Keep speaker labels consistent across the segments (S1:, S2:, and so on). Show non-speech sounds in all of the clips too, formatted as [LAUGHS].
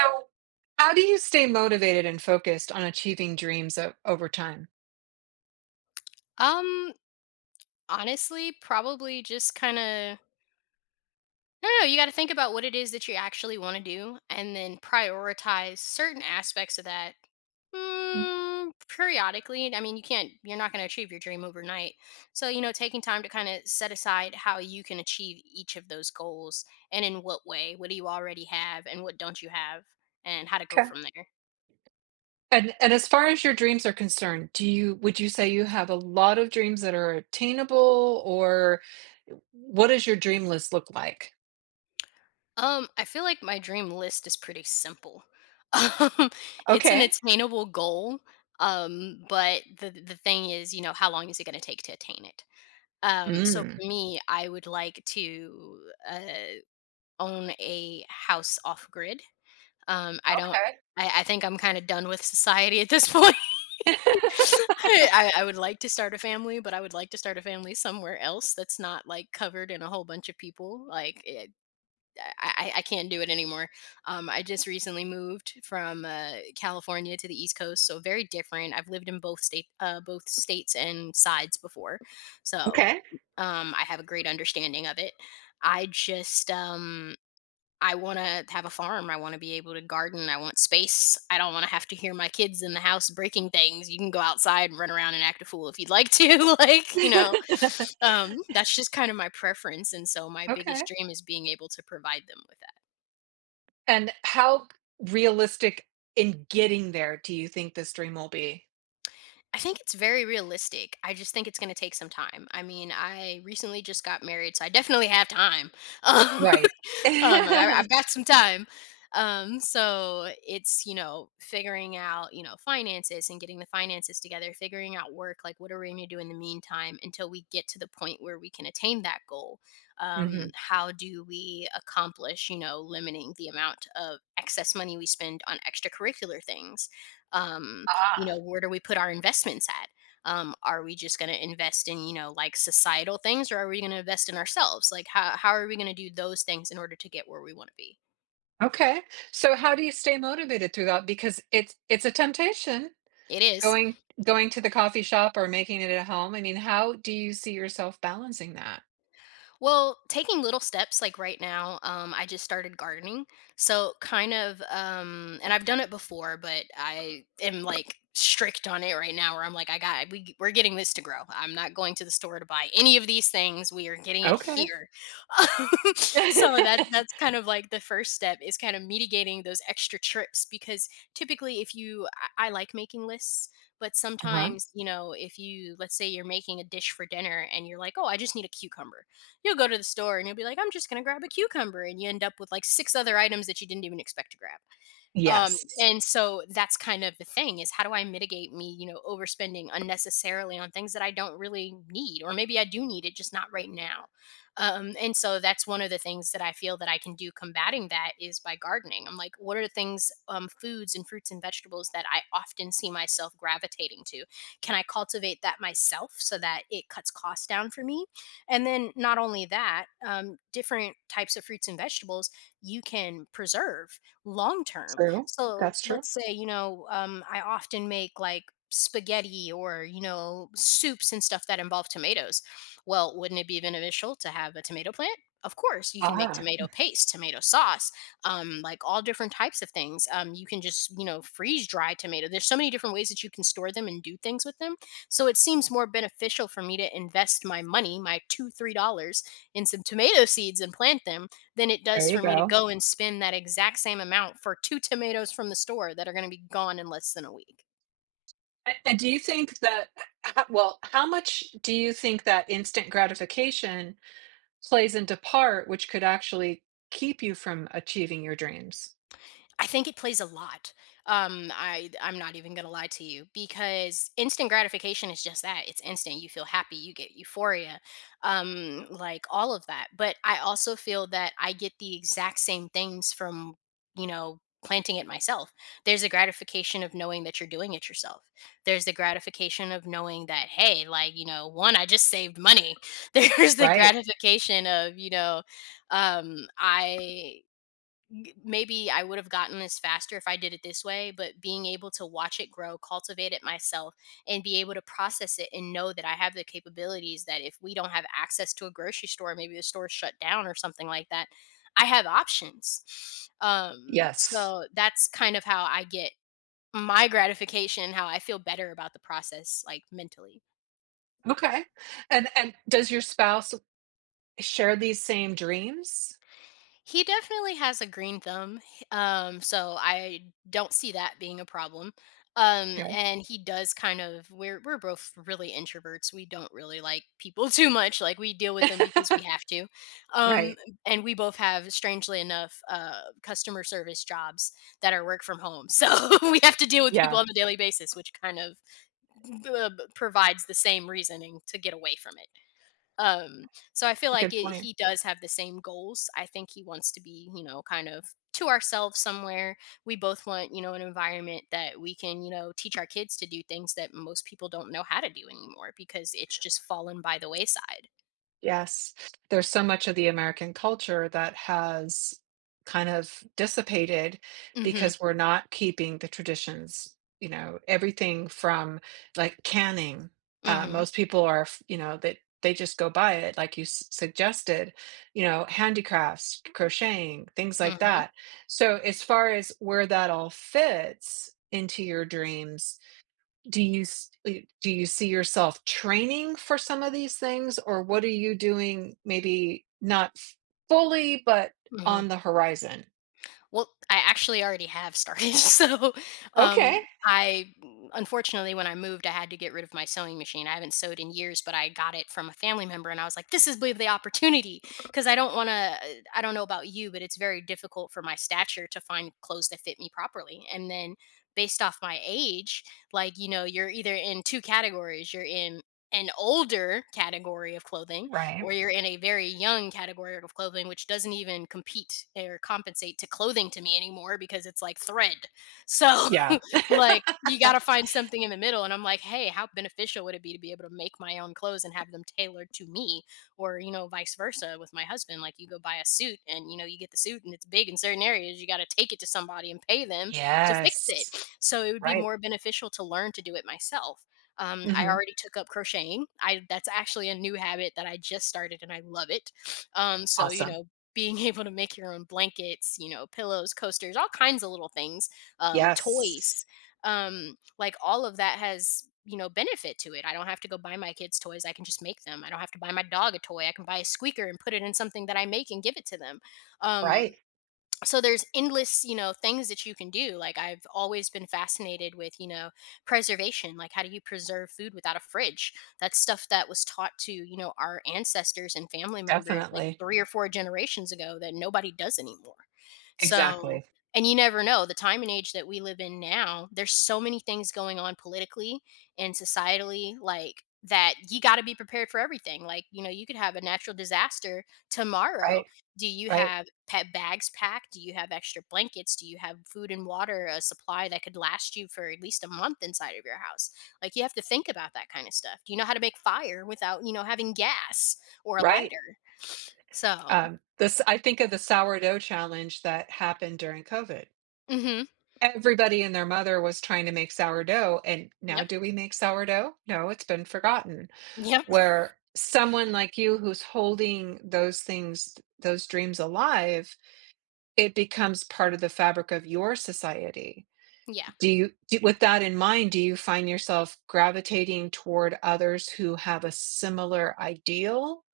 S1: So, how do you stay motivated and focused on achieving over time?
S2: Um, Honestly, probably just kind of. No, no, you got to think about what it is that you actually want to do and then prioritize certain aspects of that mm, periodically. I mean, you can't, you're not going to achieve your dream overnight. So, you know, taking time to kind of set aside how you can achieve each of those goals and in what way. What do you already have and what don't you have and how to go
S1: Okay.
S2: from there.
S1: And as far as your dreams are concerned, do you would you say you have a lot of dreams that are attainable, or what does your dream list look like?
S2: I feel like my dream list is pretty simple. [LAUGHS] Um, it's an
S1: Okay.
S2: attainable goal, but the thing is, you know, how long is it going to take to attain it? So
S1: Mm.
S2: for me, I would like to uh, own a house off grid. I don't.
S1: Okay.
S2: I think I'm kind of done with society at this point. [LAUGHS] I would like to start a family, but I would like to start a family somewhere else that's not like covered in a whole bunch of people. I can't do it anymore. I just recently moved from California to the East Coast, so very different. I've lived in both states and sides before,
S1: [LAUGHS]
S2: so
S1: okay.
S2: I have a great understanding of it. I just I want to have a farm. I want to be able to garden. I want space. I don't want to have to hear my kids in the house breaking things. You can go outside and run around and act a fool if you'd like to. [LAUGHS]
S1: [LAUGHS]
S2: That's just kind of my preference. And so my
S1: okay.
S2: biggest dream is being able to provide them with that.
S1: And how realistic in getting there do you think this dream will be?
S2: I think it's very realistic. I just think it's going to take some time. I mean, I recently just got married, so I definitely have time. [LAUGHS]
S1: Right.
S2: I've
S1: [LAUGHS]
S2: got some time. So it's figuring out, you know, finances and getting the finances together, figuring out work, like what are we going to do in the meantime until we get to the point where we can attain that goal?
S1: Hmm.
S2: How do we accomplish, you know, limiting the amount of excess money we spend on extracurricular things? Um, you know,
S1: Ah.
S2: where do we put our investments at? Are we just going to invest in, you know, like societal things, or are we going to invest in ourselves? Like, how are we going to do those things in order to get where we want to be?
S1: Okay. So how do you stay motivated through that? Because it's a temptation
S2: It is.
S1: going going to the coffee shop or making it at home. I mean, how do you see yourself balancing that?
S2: Well, taking little steps like right now, I just started gardening. And I've done it before, but I am like strict on it right now where I'm like I got we're getting this to grow. I'm not going to the store to buy any of these things. We are getting it
S1: Okay.
S2: here. [LAUGHS] So that's
S1: [LAUGHS]
S2: kind of like the first step is kind of mitigating those extra trips because typically if you I like making lists, but
S1: Uh-huh.
S2: sometimes, you know, if you, let's say you're making a dish for dinner and you're like, oh, I just need a cucumber. You'll go to the store and you'll be like, I'm just going to grab a cucumber. And you end up with like six other items that you didn't even expect to grab.
S1: Yes.
S2: And so that's kind of the thing is how do I mitigate me, you know, overspending unnecessarily on things that I don't really need, or maybe I do need it, just not right now. And so that's one of the things that I feel that I can do combating that is by gardening. I'm like, what are the things, foods and fruits and vegetables that I often see myself gravitating to? Can I cultivate that myself so that it cuts costs down for me? And then not only that, different types of fruits and vegetables you can preserve long term.
S1: True.
S2: So
S1: That's true.
S2: let's say, you know, I often make like spaghetti or, you know, soups and stuff that involve tomatoes. Well, wouldn't it be beneficial to have a tomato plant? Of course, you can make
S1: Ah,
S2: tomato paste, tomato sauce, like all different types of things. You can just, you know, freeze dry tomato. There's so many different ways that you can store them and do things with them. So it seems more beneficial for me to invest my money, my two, $3, in some tomato seeds and plant them than it
S1: there
S2: does
S1: you
S2: for me to
S1: go.
S2: go and spend that exact same amount for 2 tomatoes from the store that are going to be gone in less than a week.
S1: And do you think that, well, how much do you think that instant gratification plays into part, which could actually keep you from achieving your dreams?
S2: I think it plays a lot. I'm not even gonna lie to you because instant gratification is just that. It's instant. You feel happy. You get euphoria, like all of that. But I also feel that I get the exact same things from, you know, planting it myself. There's the gratification of knowing that you're doing it yourself. There's the gratification of knowing that, hey, like, you know, one, I just saved money. [LAUGHS] There's the
S1: Right.
S2: gratification of, you know, um, I maybe I would have gotten this faster if I did it this way, but being able to watch it grow, cultivate it myself, and be able to process it and know that I have the capabilities that if we don't have access to a grocery store, maybe the store's shut down or something like that, I have options.
S1: Yes.
S2: So that's kind of how I get my gratification, how I feel better about the process, like mentally.
S1: Okay. And does your spouse share these same dreams?
S2: He definitely has a green thumb, h so I don't see that being a problem,
S1: Okay.
S2: and he does kind of we're both really introverts, we don't really like people [LAUGHS] too much, like, we deal with them because we
S1: [LAUGHS]
S2: have to, um,
S1: Right.
S2: and we both have, strangely enough, customer service jobs that are work from home, so [LAUGHS] we have to deal with people
S1: Yeah,
S2: on a daily basis, which kind of b provides the same reasoning to get away from it. So I feel
S1: it's a
S2: like
S1: good
S2: it,
S1: point.
S2: he does have the same goals. I think he wants to be, you know, kind of to ourselves somewhere. We both want, you know, an environment that we can, you know, teach our kids to do things that most people don't know how to do anymore because it's just fallen by the wayside.
S1: Yes. There's so much of the American culture that has kind of dissipated
S2: Mhm.
S1: because we're not keeping the traditions, you know, everything from like canning.
S2: Mhm.
S1: Most people are, you know, that they just go by it, like you suggested, you know, handicrafts, crocheting, things like
S2: Mhm.
S1: that. So, as far as where that all fits into your dreams, do you s- uh, do you see yourself training for some of these things, or what are you doing, maybe not fully, but
S2: Mhm.
S1: on the horizon?
S2: Well, I actually already have started. [LAUGHS] So, um,
S1: Okay.
S2: I unfortunately, when I moved, I had to get rid of my sewing machine. I haven't sewed in years, but I got it from a family member, and I was like, "This is the opportunity," because I don't want to. I don't know about you, but it's very difficult for my stature to find clothes that fit me properly. And then, based off my age, like, you know, you're either in two categories. You're in an older category of clothing,
S1: Right.
S2: or you're in a very young category of clothing, which doesn't even compete or compensate to clothing to me anymore because it's like thread. So
S1: Yeah.
S2: [LAUGHS] like, you gotta
S1: [LAUGHS]
S2: find something in the middle, and I'm like, "Hey, how beneficial would it be to be able to make my own clothes and have them tailored to me?" Or, you know, vice versa with my husband, like, you go buy a suit and, you know, you get the suit and it's big in certain areas, you gotta take it to somebody and pay them to fix it.
S1: Yes.
S2: So, it would be
S1: Right.
S2: more beneficial to learn to do it myself. I
S1: Hmm.
S2: already took up crocheting. I That's actually a new habit that I just started, and I love it. Um, so, you
S1: Awesome.
S2: know, being [LAUGHS] able to make your own blankets, you know, pillows, coasters, all kinds of little things,
S1: Yes.
S2: toys. Like, all of that has, you know, benefit to it. I don't have to go buy my kids toys, I can just make them. I don't have to buy my dog a toy, I can buy a squeaker and put it in something that I make and give it to them. um
S1: Right.
S2: so there's endless, you know, things that you can do. Like, I've always been fascinated with, you know, preservation. Like, how do you preserve food without a fridge? That's stuff that was taught to, you know, our ancestors and family members like
S1: Definitely.
S2: three or four generations ago that nobody does anymore. So,
S1: Exactly.
S2: and you never know, the time and age that we live in now, there's so many things going on politically and societally like that. You got to be prepared for everything. Like, you know, you could have a natural disaster tomorrow.
S1: Right.
S2: Do you
S1: Right.
S2: have pet bags packed? Do you have extra blankets? Do you have food and water, a supply that could last you for at least a month inside of your house? Like, you have to think about that kind of stuff. Do you know how to make fire without, you know, having gas or a
S1: Right.
S2: lighter? So,
S1: This, I think of the sourdough challenge that happened during COVID.
S2: mhm.
S1: Everybody and their mother was trying to make sourdough. And now,
S2: Yep.
S1: do we make sourdough? No, it's been forgotten.
S2: [LAUGHS] Yep.
S1: Where someone like you, who's holding those things, those dreams alive, it becomes part of the fabric of your society.
S2: Yeah.
S1: With that in mind, do you find yourself gravitating toward others who have a similar ideal?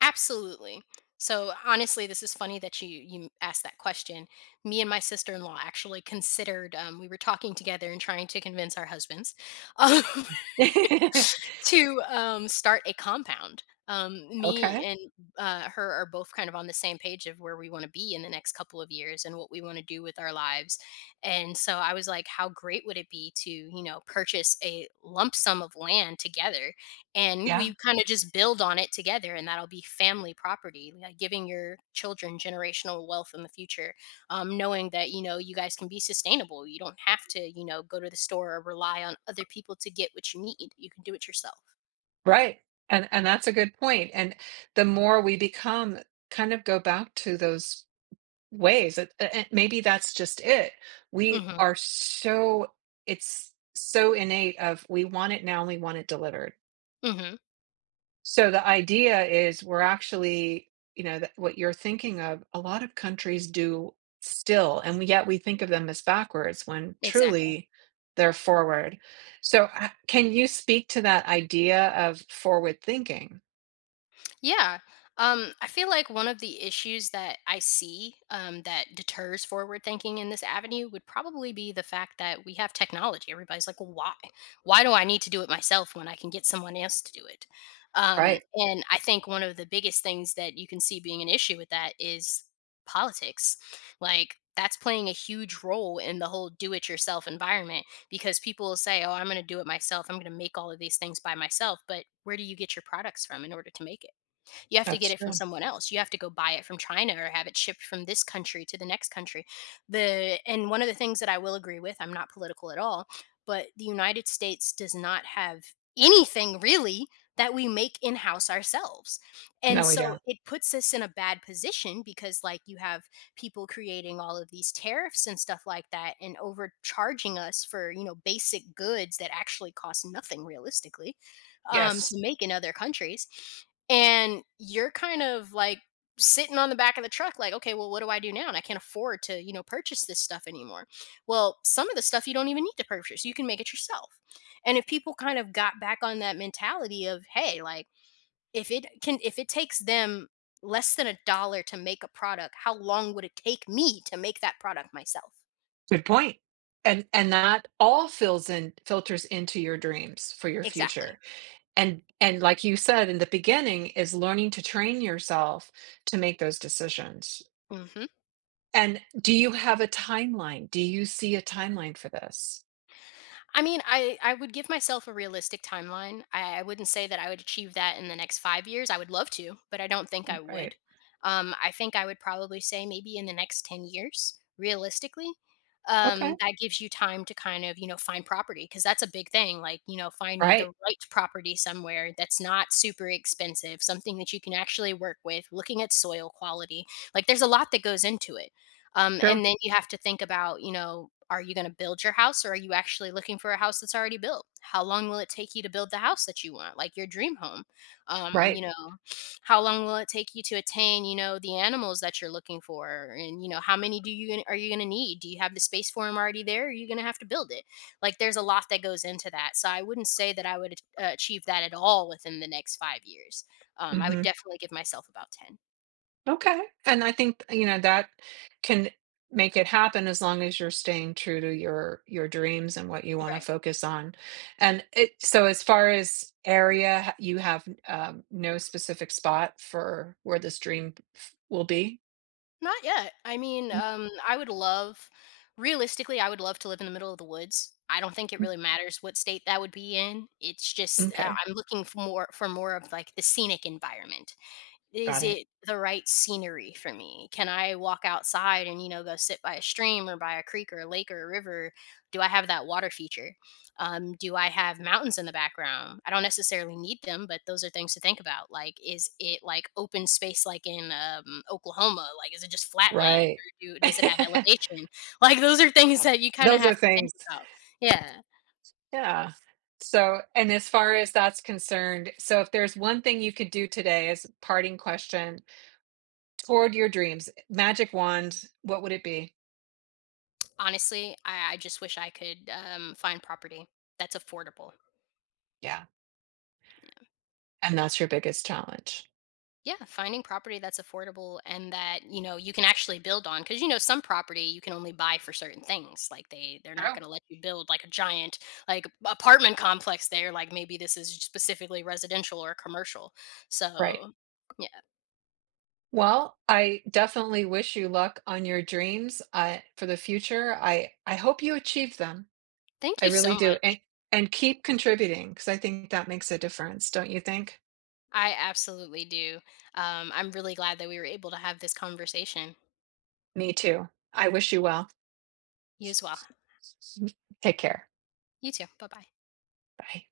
S2: Absolutely. So, honestly, this is funny that you asked that question. Me and my sister-in-law actually considered, we were talking together and trying to convince our husbands. Um, [LAUGHS]
S1: [LAUGHS]
S2: to start a compound. Me
S1: Okay.
S2: and her are both kind of on the same page of where we want to be in the next couple of years and what we want to do with our lives. And so I was like, how great would it be to, you know, purchase a lump sum of land together, and
S1: Yeah.
S2: we kind of just build on it together, and that'll be family property, like giving your children generational wealth in the future. Knowing that, you know, you guys can be sustainable, you don't have to, you know, go to the store or rely on other people to get what you need, you can do it yourself.
S1: Right. And that's a good point. And the more we become, kind of go back to those ways. And maybe that's just it. We
S2: Hmm.
S1: are so, it's so innate of, we want it now and we want it delivered.
S2: Hmm.
S1: So the idea is we're actually, you know, that what you're thinking of, a lot of countries do still, and yet we think of them as backwards, when
S2: Exactly.
S1: truly they're forward. So can you speak to that idea of forward thinking?
S2: Yeah. I feel like one of the issues that I see, that deters forward thinking in this avenue would probably be the fact that we have technology. Everybody's like, well, why? Why do I need to do it myself when I can get someone else to do it?
S1: Right.
S2: And I think one of the biggest things that you can see being an issue with that is politics. Like, that's playing a huge role in the whole do it yourself environment because people will say, oh, I'm going to do it myself. I'm going to make all of these things by myself. But where do you get your products from in order to make it? You have to get
S1: That's
S2: it from
S1: true.
S2: someone else. You have to go buy it from China or have it shipped from this country to the next country. The and One of the things that I will agree with, I'm not political at all, but the United States does not have anything really that we make in-house ourselves. And
S1: No, we
S2: so
S1: don't.
S2: it puts us in a bad position because like you have people creating all of these tariffs and stuff like that and overcharging us for, you know, basic goods that actually cost nothing realistically,
S1: Yes.
S2: to make in other countries. And you're kind of like sitting on the back of the truck like, okay, well, what do I do now, and I can't afford to, you know, purchase this stuff anymore. Well, some of the stuff you don't even need to purchase, you can make it yourself. And if people kind of got back on that mentality of, hey, like, if it takes them less than a dollar to make a product, how long would it take me to make that product myself?
S1: Good point. And that all fills in filters into your dreams for your
S2: Exactly.
S1: future. And like you said in the beginning, is learning to train yourself to make those decisions.
S2: Hmm.
S1: And do you have a timeline? Do you see a timeline for this?
S2: I mean, I would give myself a realistic timeline. I wouldn't say that I would achieve that in the next 5 years. I would love to, but I don't think I would.
S1: Right.
S2: I think I would probably say maybe in the next 10 years, realistically.
S1: Okay.
S2: That gives you time to kind of, you know, find property because that's a big thing. Like, you know, finding the
S1: Right.
S2: right property somewhere that's not super expensive, something that you can actually work with. Looking at soil quality, like there's a lot that goes into it.
S1: True.
S2: And then you have to think about, you know, are you going to build your house or are you actually looking for a house that's already built? How long will it take you to build the house that you want, like your dream home?
S1: Right.
S2: You know, how long will it take you to attain, you know, the animals that you're looking for? And, you know, how many do you gonna, are you going to need? Do you have the space for them already there? Or are you going to have to build it? Like, there's a lot that goes into that. So I wouldn't say that I would achieve that at all within the next 5 years. I would
S1: Mhm.
S2: definitely give myself about 10.
S1: Okay. And I think, you know, that can make it happen, as long as you're staying true to your dreams and what you want to
S2: Right.
S1: focus on. And it, so as far as area, you have no specific spot for where this dream will be?
S2: Not yet. I mean,
S1: Mm,
S2: I would love, realistically, I would love to live in the middle of the woods. I don't think it
S1: mm,
S2: really matters what state that would be in. It's just
S1: okay.
S2: I'm looking for more, of like the scenic environment. Is
S1: Got it.
S2: it the right scenery for me? Can I walk outside and, you know, go sit by a stream or by a creek or a lake or a river? Do I have that water feature? Do I have mountains in the background? I don't necessarily need them, but those are things to think about. Like, is it like open space like in, Oklahoma? Like, is it just flat land
S1: Right.
S2: does it have elevation?
S1: [LAUGHS]
S2: [LAUGHS] Like, those are things that you kind of
S1: Those
S2: have
S1: are
S2: to think
S1: things.
S2: about. Yeah.
S1: Yeah. So, and as far as that's concerned, so if there's one thing you could do today, as a parting question, toward your dreams, magic wand, what would it be?
S2: Honestly, I just wish I could, find property that's affordable.
S1: Yeah, and that's your biggest challenge.
S2: Yeah, finding property that's affordable and that, you know, you can actually build on because you know some property you can only buy for certain things. Like, they're not
S1: True.
S2: going to let you build like a giant like apartment complex there. Like, maybe this is specifically residential or commercial.
S1: Right.
S2: So, yeah,
S1: Well, I definitely wish you luck on your dreams, for the future. I hope you achieve them.
S2: thank
S1: I
S2: you so
S1: really do,
S2: much.
S1: and keep contributing, because I think that makes a difference, don't you think?
S2: I absolutely do. I'm really glad that we were able to have this conversation.
S1: Me too. I wish you well.
S2: You as well.
S1: Take care.
S2: You too. Bye-bye.
S1: Bye.